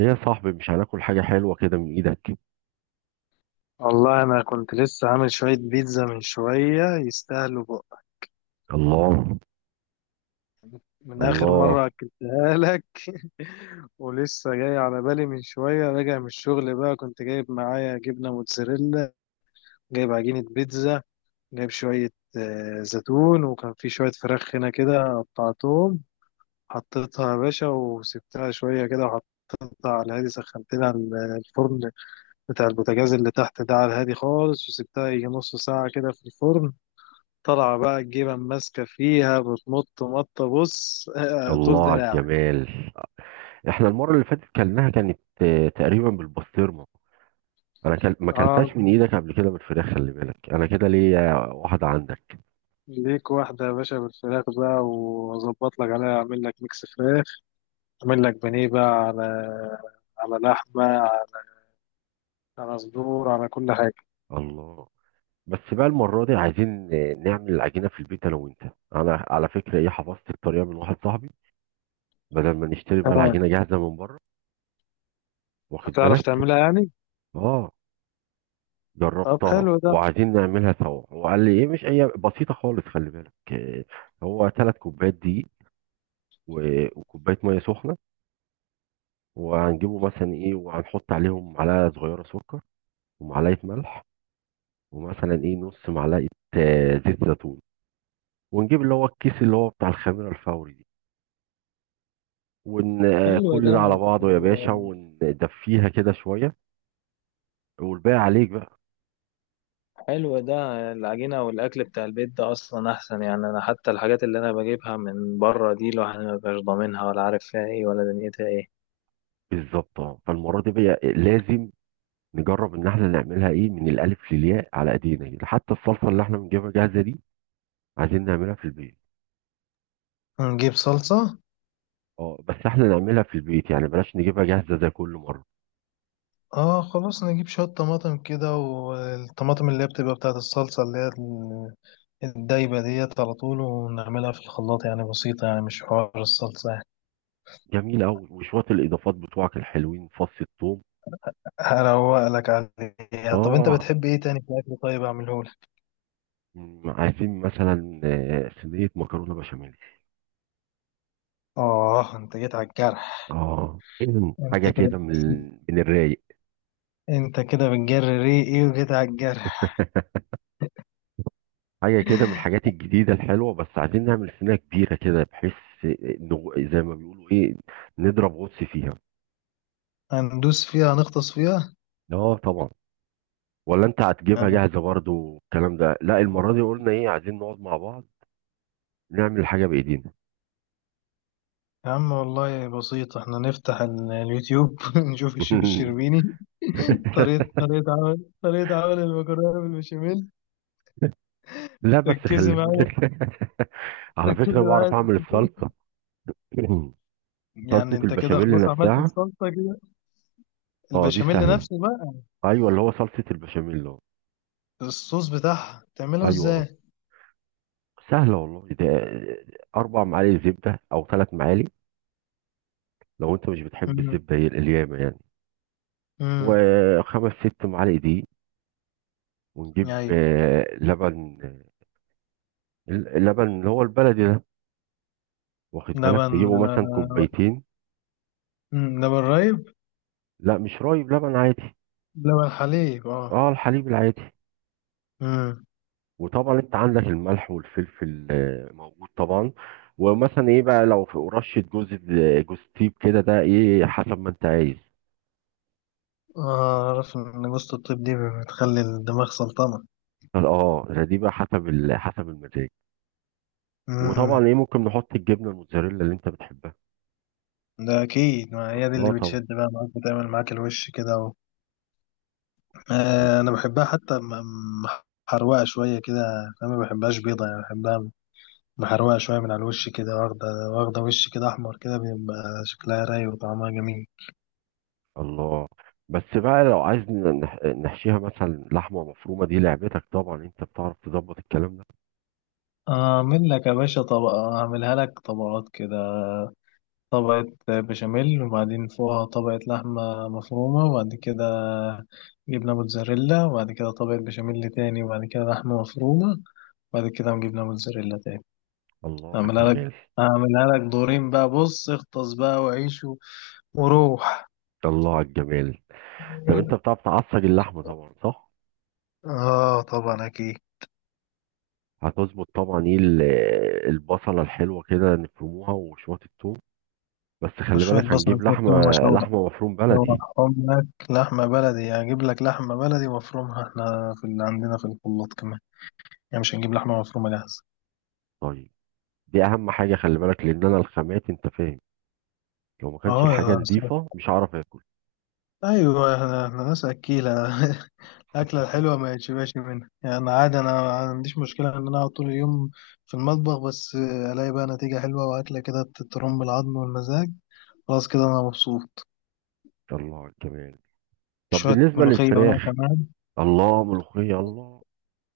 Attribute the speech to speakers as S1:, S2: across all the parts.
S1: ايه يا صاحبي، مش هناكل حاجة حلوة كده من ايدك؟
S2: والله انا كنت لسه عامل شويه بيتزا من شويه يستاهلوا بقى.
S1: الله.
S2: من اخر مره
S1: الله.
S2: اكلتها لك. ولسه جاي على بالي، من شويه راجع من الشغل بقى، كنت جايب معايا جبنه موتزاريلا، جايب عجينه بيتزا، جايب شويه زيتون، وكان في شويه فراخ هنا كده قطعتهم، حطيتها يا باشا وسبتها شويه كده وحطيتها على الهادي. سخنت لها الفرن بتاع البوتاجاز اللي تحت ده على الهادي خالص، وسبتها يجي نص ساعه كده في الفرن. طالعة بقى الجبن ماسكة فيها بتمط مطة، بص طول
S1: الله على
S2: دراعك.
S1: الجمال. احنا المرة اللي فاتت كلناها كانت تقريبا بالبسطرمة. انا ما
S2: اه،
S1: كلتهاش من ايدك قبل كده بالفراخ، خلي بالك انا كده ليا واحدة عندك.
S2: ليك واحدة يا باشا بالفراخ بقى، وأظبط لك عليها، أعمل لك ميكس فراخ، أعمل لك بانيه بقى على لحمة، على صدور، على كل حاجة.
S1: الله. بس بقى المرة دي عايزين نعمل العجينة في البيت انا وانت. انا على فكرة ايه، حفظت الطريقة من واحد صاحبي، بدل ما نشتري بقى
S2: آه.
S1: العجينة جاهزة من بره. واخد
S2: هتعرف
S1: بالك؟
S2: تعملها يعني؟
S1: اه،
S2: طب
S1: جربتها
S2: حلو ده.
S1: وعايزين نعملها سوا. هو قال لي ايه، مش هي بسيطه خالص، خلي بالك. هو 3 كوبايات دقيق، و- وكوبايه ميه سخنه، وهنجيبه مثلا ايه، وهنحط عليهم معلقه صغيره سكر، ومعلقه ملح، ومثلا ايه نص معلقه زيت زيتون، ونجيب اللي هو الكيس اللي هو بتاع الخميره الفوري دي، ون آه،
S2: حلو
S1: كل
S2: ده.
S1: ده على بعضه يا باشا، وندفيها كده شويه. والباقي عليك بقى.
S2: حلو ده. العجينة والأكل بتاع البيت ده أصلا أحسن يعني. أنا حتى الحاجات اللي أنا بجيبها من بره دي، الواحد مبيبقاش ضامنها ولا عارف فيها إيه ولا دنيتها إيه.
S1: بالظبط، اه، فالمره دي بقى لازم نجرب ان احنا نعملها ايه من الالف للياء على ايدينا كده. حتى الصلصه اللي احنا بنجيبها جاهزه دي عايزين نعملها في البيت.
S2: نجيب صلصة.
S1: اه، بس احنا نعملها في البيت يعني، بلاش نجيبها جاهزه زي كل مره.
S2: اه خلاص، نجيب شوية طماطم كده، والطماطم اللي هي بتبقى بتاعة الصلصة اللي هي الدايبة ديت، على طول ونعملها في الخلاط، يعني بسيطة يعني، مش حوار الصلصة يعني.
S1: جميل قوي، وشويه الاضافات بتوعك الحلوين، فص الثوم.
S2: هروق لك عليها. طب انت
S1: اه،
S2: بتحب ايه تاني في الأكل؟ طيب اعملهولك.
S1: عايزين مثلا صينيه مكرونه بشاميل.
S2: اه انت جيت على الجرح.
S1: اه، إذن
S2: انت
S1: حاجه
S2: كده
S1: كده من الرايق.
S2: انت كده بتجري ريقي، ايه وجيت على الجرح.
S1: حاجه كده من الحاجات الجديده الحلوه، بس عايزين نعمل صينيه كبيره كده بحيث إنه زي ما بيقولوا ايه، نضرب غطس فيها.
S2: هندوس فيها، هنغطس فيها.
S1: اه طبعا. ولا انت هتجيبها
S2: أنا-
S1: جاهزه برضو والكلام ده؟ لا، المره دي قلنا ايه، عايزين نقعد مع بعض نعمل حاجه بايدينا.
S2: يا عم والله بسيط، احنا نفتح اليوتيوب نشوف الشيف الشربيني طريقة عمل المكرونة بالبشاميل.
S1: لا بس
S2: ركزي
S1: خلي
S2: معايا
S1: بالك. على فكره
S2: ركزي
S1: بعرف
S2: معايا في
S1: اعمل
S2: التفاصيل.
S1: الصلصه.
S2: يعني
S1: صلصه
S2: انت كده
S1: البشاميل
S2: خلاص عملت
S1: نفسها.
S2: الصلصة كده.
S1: اه، دي
S2: البشاميل
S1: سهله.
S2: نفسه بقى،
S1: ايوه، اللي هو صلصه البشاميل. اه.
S2: الصوص بتاعها تعمله
S1: ايوه، اه.
S2: ازاي؟
S1: سهله والله ده. 4 معالق زبده او 3 معالق، لو انت مش بتحب
S2: امم
S1: الزبده، هي اليامه يعني.
S2: امم،
S1: وخمس ست معالق دي، ونجيب
S2: يعني
S1: لبن، اللبن اللي هو البلدي ده، واخد بالك،
S2: لبن
S1: نجيبه مثلا 2 كوبايه.
S2: لبن رايب؟
S1: لا، مش رايب، لبن عادي.
S2: لبن حليب اه.
S1: اه، الحليب العادي.
S2: امم.
S1: وطبعا انت عندك الملح والفلفل موجود طبعا. ومثلا ايه بقى لو في رشة جوز تيب كده، ده ايه حسب ما انت عايز.
S2: اعرف ان جوزة الطيب دي بتخلي الدماغ سلطنة.
S1: اه، دي بقى حسب المزاج.
S2: امم.
S1: وطبعا ايه ممكن نحط الجبنة الموتزاريلا اللي انت بتحبها.
S2: ده اكيد، ما هي دي اللي
S1: اه طبعا.
S2: بتشد بقى معاك، بتعمل معاك الوش كده.
S1: وت-
S2: انا بحبها حتى م- محروقه شويه كده. انا ما بحبهاش بيضه، يعني بحبها محروقه شويه من على الوش كده، واخده واخده وش كده احمر كده، بيبقى شكلها رايق وطعمها جميل.
S1: الله. بس بقى لو عايز نحشيها مثلا لحمة مفرومة، دي لعبتك طبعا، انت بتعرف تظبط الكلام ده.
S2: اعمل لك يا باشا طبقه، اعملها لك طبقات كده، طبقه بشاميل وبعدين فوقها طبقه لحمه مفرومه، وبعد كده جبنه موتزاريلا، وبعد كده طبقه بشاميل تاني، وبعد كده لحمه مفرومه، وبعد كده جبنه موتزاريلا تاني.
S1: الله على
S2: اعملها لك
S1: الجمال.
S2: اعملها لك دورين بقى، بص اغطس بقى وعيش وروح.
S1: الله على الجمال. طب انت بتعرف تعصج اللحمه طبعا، صح؟
S2: اه طبعا اكيد.
S1: هتظبط طبعا ايه البصله الحلوه كده نفرموها، وشويه الثوم. بس خلي
S2: شوية
S1: بالك
S2: بصل،
S1: هنجيب
S2: شوية ثوم،
S1: لحمه، لحمه مفروم بلدي.
S2: اشوحهم لك. لحمة بلدي هجيب لك لحمة بلدي وافرمها احنا في اللي عندنا في الخلاط كمان، يعني مش هنجيب لحمة مفرومة جاهزة.
S1: طيب. دي اهم حاجه خلي بالك، لان انا الخامات انت فاهم، لو ما كانش
S2: اه
S1: الحاجه
S2: يا سلام.
S1: نظيفه مش هعرف اكل.
S2: ايوه، احنا ناس اكيلة. الأكلة الحلوة ما يتشبعش منها يعني، عادي أنا ما عنديش مشكلة إن أنا أقعد طول اليوم في المطبخ، بس ألاقي بقى نتيجة حلوة وأكلة كده، ترم العظم والمزاج. خلاص كده أنا مبسوط.
S1: الله على الجمال. طب
S2: شوية
S1: بالنسبه
S2: ملوخية بقى
S1: للفراخ.
S2: كمان.
S1: الله، ملوخيه، الله.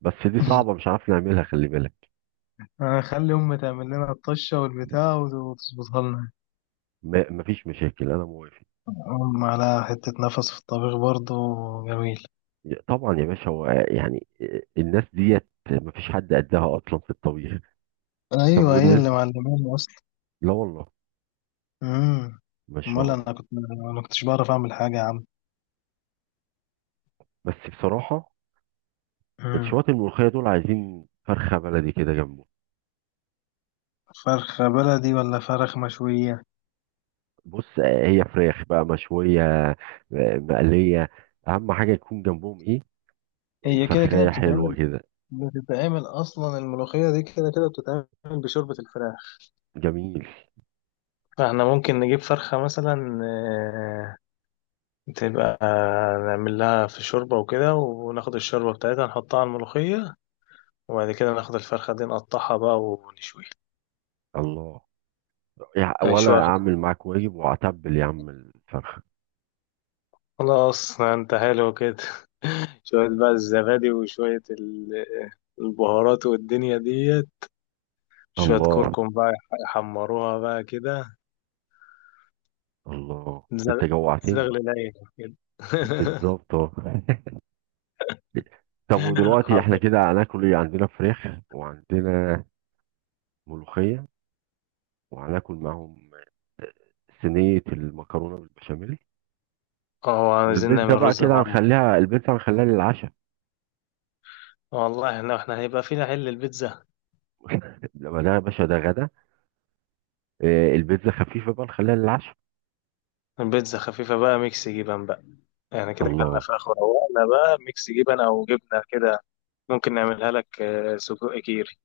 S1: بس دي صعبه مش عارف نعملها خلي بالك.
S2: خلي أمي تعمل لنا الطشة والبتاع وتظبطها لنا.
S1: مفيش مشاكل، انا موافق.
S2: أم على حتة نفس في الطبيخ برضو. جميل.
S1: طبعا يا باشا، هو يعني الناس ديت مفيش حد قدها اصلا في الطبيخ. طب
S2: أيوة هي
S1: والناس.
S2: اللي معلماني أصلا.
S1: لا والله.
S2: أمم.
S1: ما
S2: أمال
S1: شاء الله.
S2: أنا كنتش بعرف أعمل حاجة يا عم.
S1: بس بصراحه
S2: أمم.
S1: الشواطئ الملوخيه دول عايزين فرخه بلدي كده جنبه.
S2: فرخة بلدي ولا فرخ مشوية؟
S1: بص، هي فراخ بقى مشويه، آه، مقليه. اهم حاجه يكون جنبهم ايه،
S2: هي كده كده
S1: فرخايه حلوه
S2: بتتعمل.
S1: كده.
S2: بتتعمل أصلا الملوخية دي كده كده بتتعمل بشوربة الفراخ،
S1: جميل.
S2: فاحنا ممكن نجيب فرخة مثلا تبقى نعمل لها في شوربة وكده، وناخد الشوربة بتاعتها نحطها على الملوخية، وبعد كده ناخد الفرخة دي نقطعها بقى ونشويها.
S1: الله. وانا
S2: نشويها.
S1: اعمل معاك واجب واعتبل يا عم الفرخه.
S2: خلاص انت حلو كده. شوية بقى الزبادي وشوية البهارات والدنيا ديت، شوية
S1: الله.
S2: كركم بقى، يحمروها بقى كده.
S1: الله انت
S2: زغ-
S1: جوعتني.
S2: زغل العين كده.
S1: بالظبط، اه. طب ودلوقتي
S2: حب-
S1: احنا كده هناكل ايه؟ عندنا فراخ، وعندنا ملوخية، وهناكل معاهم صينية المكرونة بالبشاميل.
S2: اه عايزين
S1: والبيتزا
S2: نعمل
S1: بقى
S2: رز
S1: كده
S2: معمر.
S1: هنخليها، البيتزا هنخليها للعشاء.
S2: والله احنا هيبقى فينا حل البيتزا.
S1: لما ده يا باشا ده غدا. البيتزا خفيفة بقى نخليها للعشاء.
S2: البيتزا خفيفة بقى، ميكس جبن بقى يعني، كده كلنا
S1: الله.
S2: فراخ وروقنا بقى، ميكس جبن او جبنة كده. ممكن نعملها لك سجق كيري.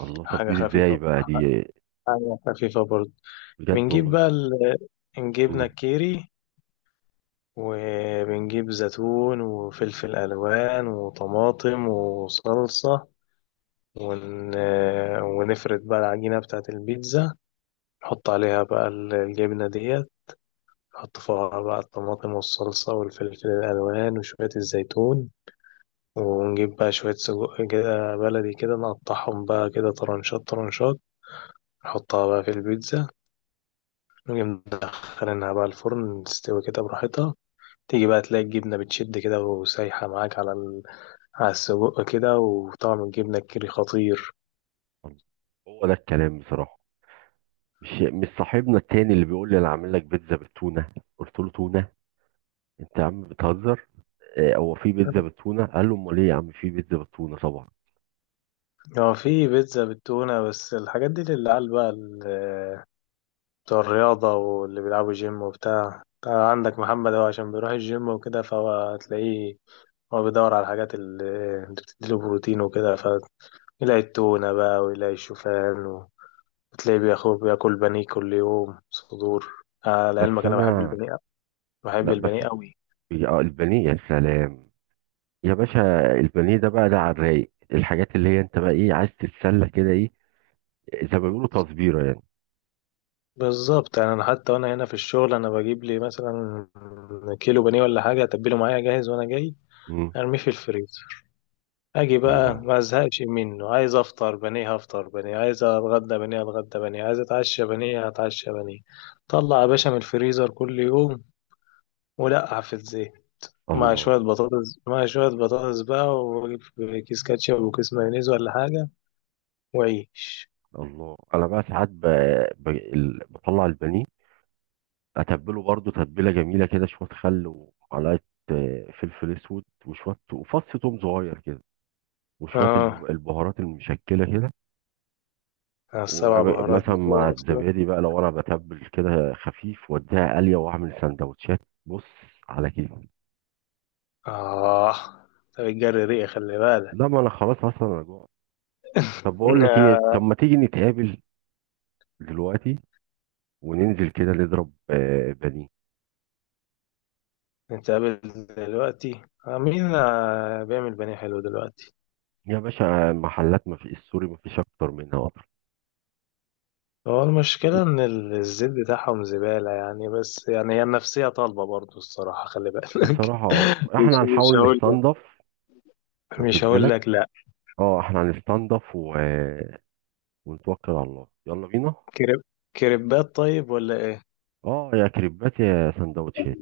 S1: الله، طب
S2: حاجة
S1: دي ازاي
S2: خفيفة.
S1: بقى دي؟
S2: حاجة خفيفة برضه.
S1: بجد
S2: بنجيب
S1: والله؟
S2: بقى نجيب
S1: مم.
S2: نكيري، وبنجيب زيتون وفلفل ألوان وطماطم وصلصة، ون... آه، ونفرد بقى العجينة بتاعة البيتزا، نحط عليها بقى الجبنة ديت، نحط فوقها بقى الطماطم والصلصة والفلفل الألوان وشوية الزيتون، ونجيب بقى شوية سجق كده بلدي كده، نقطعهم بقى كده طرنشات طرنشات، نحطها بقى في البيتزا، ونجي مدخلينها بقى الفرن تستوي كده براحتها. تيجي بقى تلاقي الجبنة بتشد كده وسايحة معاك على على السجق كده، وطعم الجبنة الكيري خطير.
S1: هو ده الكلام بصراحة. مش صاحبنا التاني اللي بيقول لي انا عامل لك بيتزا بالتونة؟ قلت له تونة؟ انت يا عم بتهزر. هو في بيتزا بالتونه، قال له امال ايه يا عم، في بيتزا بالتونه طبعا.
S2: هو في بيتزا بالتونة، بس الحاجات دي للعيال بقى، بتوع الرياضة واللي بيلعبوا جيم وبتاع. أنت عندك محمد هو عشان بيروح الجيم وكده، فهو هتلاقيه هو بيدور على الحاجات اللي بتديله بروتين وكده، فيلاقي التونة بقى ويلاقي الشوفان. بتلاقيه بياخد بياكل بانيه كل يوم صدور. آه
S1: بس
S2: لعلمك انا بحب
S1: انا.
S2: البانيه. بحب
S1: لا بس.
S2: البانيه قوي.
S1: البانيه يا سلام. يا باشا، البانيه ده بقى، ده على الرايق، الحاجات اللي هي انت بقى ايه عايز تتسلى كده ايه، زي ما بيقولوا تصبيره يعني.
S2: بالظبط، يعني انا حتى وانا هنا في الشغل، انا بجيب لي مثلا كيلو بانيه ولا حاجه، اتبله معايا جاهز وانا جاي
S1: مم.
S2: ارميه في الفريزر. اجي بقى
S1: الله.
S2: ما ازهقش منه، عايز افطر بانيه هفطر بانيه، عايز اتغدى بانيه اتغدى بانيه، عايز اتعشى بانيه هتعشى بانيه. طلع يا باشا من الفريزر كل يوم ولقع في الزيت، مع شويه
S1: الله.
S2: بطاطس، مع شويه بطاطس بقى، وكيس كاتشب وكيس مايونيز ولا حاجه، وعيش.
S1: الله انا بقى ساعات بطلع البانيه، اتبله برضو تتبيله جميله كده، شويه خل، ومعلقه فلفل اسود، وشويه وفص توم صغير كده، وشويه
S2: اه
S1: البهارات المشكله كده.
S2: السبع بهارات
S1: ومثلا مع
S2: بتوع اصلا.
S1: الزبادي بقى لو انا بتبل كده خفيف، واديها قليه، واعمل سندوتشات. بص، على كيف.
S2: اه طب الجري ريقي خلي بالك.
S1: لا، ما انا خلاص اصلا انا جوع. طب بقول لك ايه،
S2: آه.
S1: طب ما تيجي نتقابل دلوقتي، وننزل كده نضرب بانيه؟
S2: نتقابل دلوقتي. آه. مين بيعمل بانيه حلو دلوقتي؟
S1: يا باشا، المحلات ما في السوري ما فيش اكتر منها اكتر.
S2: هو المشكلة ان الزيت بتاعهم زبالة يعني، بس يعني هي النفسية طالبة برضو الصراحة خلي بالك.
S1: بصراحه
S2: مش
S1: احنا
S2: مش
S1: هنحاول
S2: هقول لك.
S1: نستنضف.
S2: مش
S1: واخد
S2: هقول
S1: بالك؟
S2: لك لا.
S1: اه، احنا هنستنضف ونتوكل على الله، يلا بينا.
S2: كريب كريبات طيب ولا ايه؟
S1: اه، يا كريبات يا سندوتشات.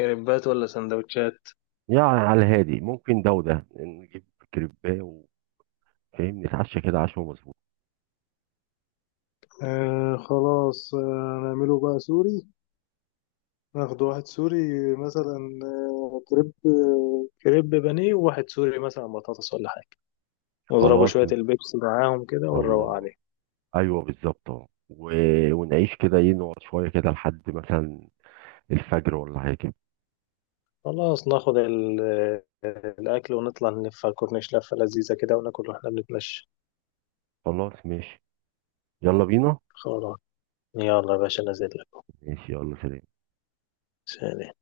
S2: كريبات ولا سندوتشات؟
S1: يعني على الهادي ممكن، ده وده نجيب كريباه، وفاهم نتعشى كده عشوة مظبوط.
S2: آه خلاص آه. نعمله بقى سوري، ناخد واحد سوري مثلا، كريب بانيه، وواحد سوري مثلا بطاطس ولا حاجة. ونضربوا
S1: خلاص.
S2: شوية البيبسي معاهم كده ونروق
S1: الله.
S2: عليه.
S1: ايوه، بالظبط، اه، و- ونعيش كده ايه، نقعد شوية كده لحد مثلا الفجر ولا حاجة كده.
S2: خلاص ناخد الأكل، ونطلع نلف على الكورنيش لفة لذيذة كده، وناكل واحنا بنتمشى.
S1: خلاص، ماشي. يلا بينا.
S2: خلاص يلا يا باشا نازل لكم.
S1: ماشي، يلا سلام.
S2: سلام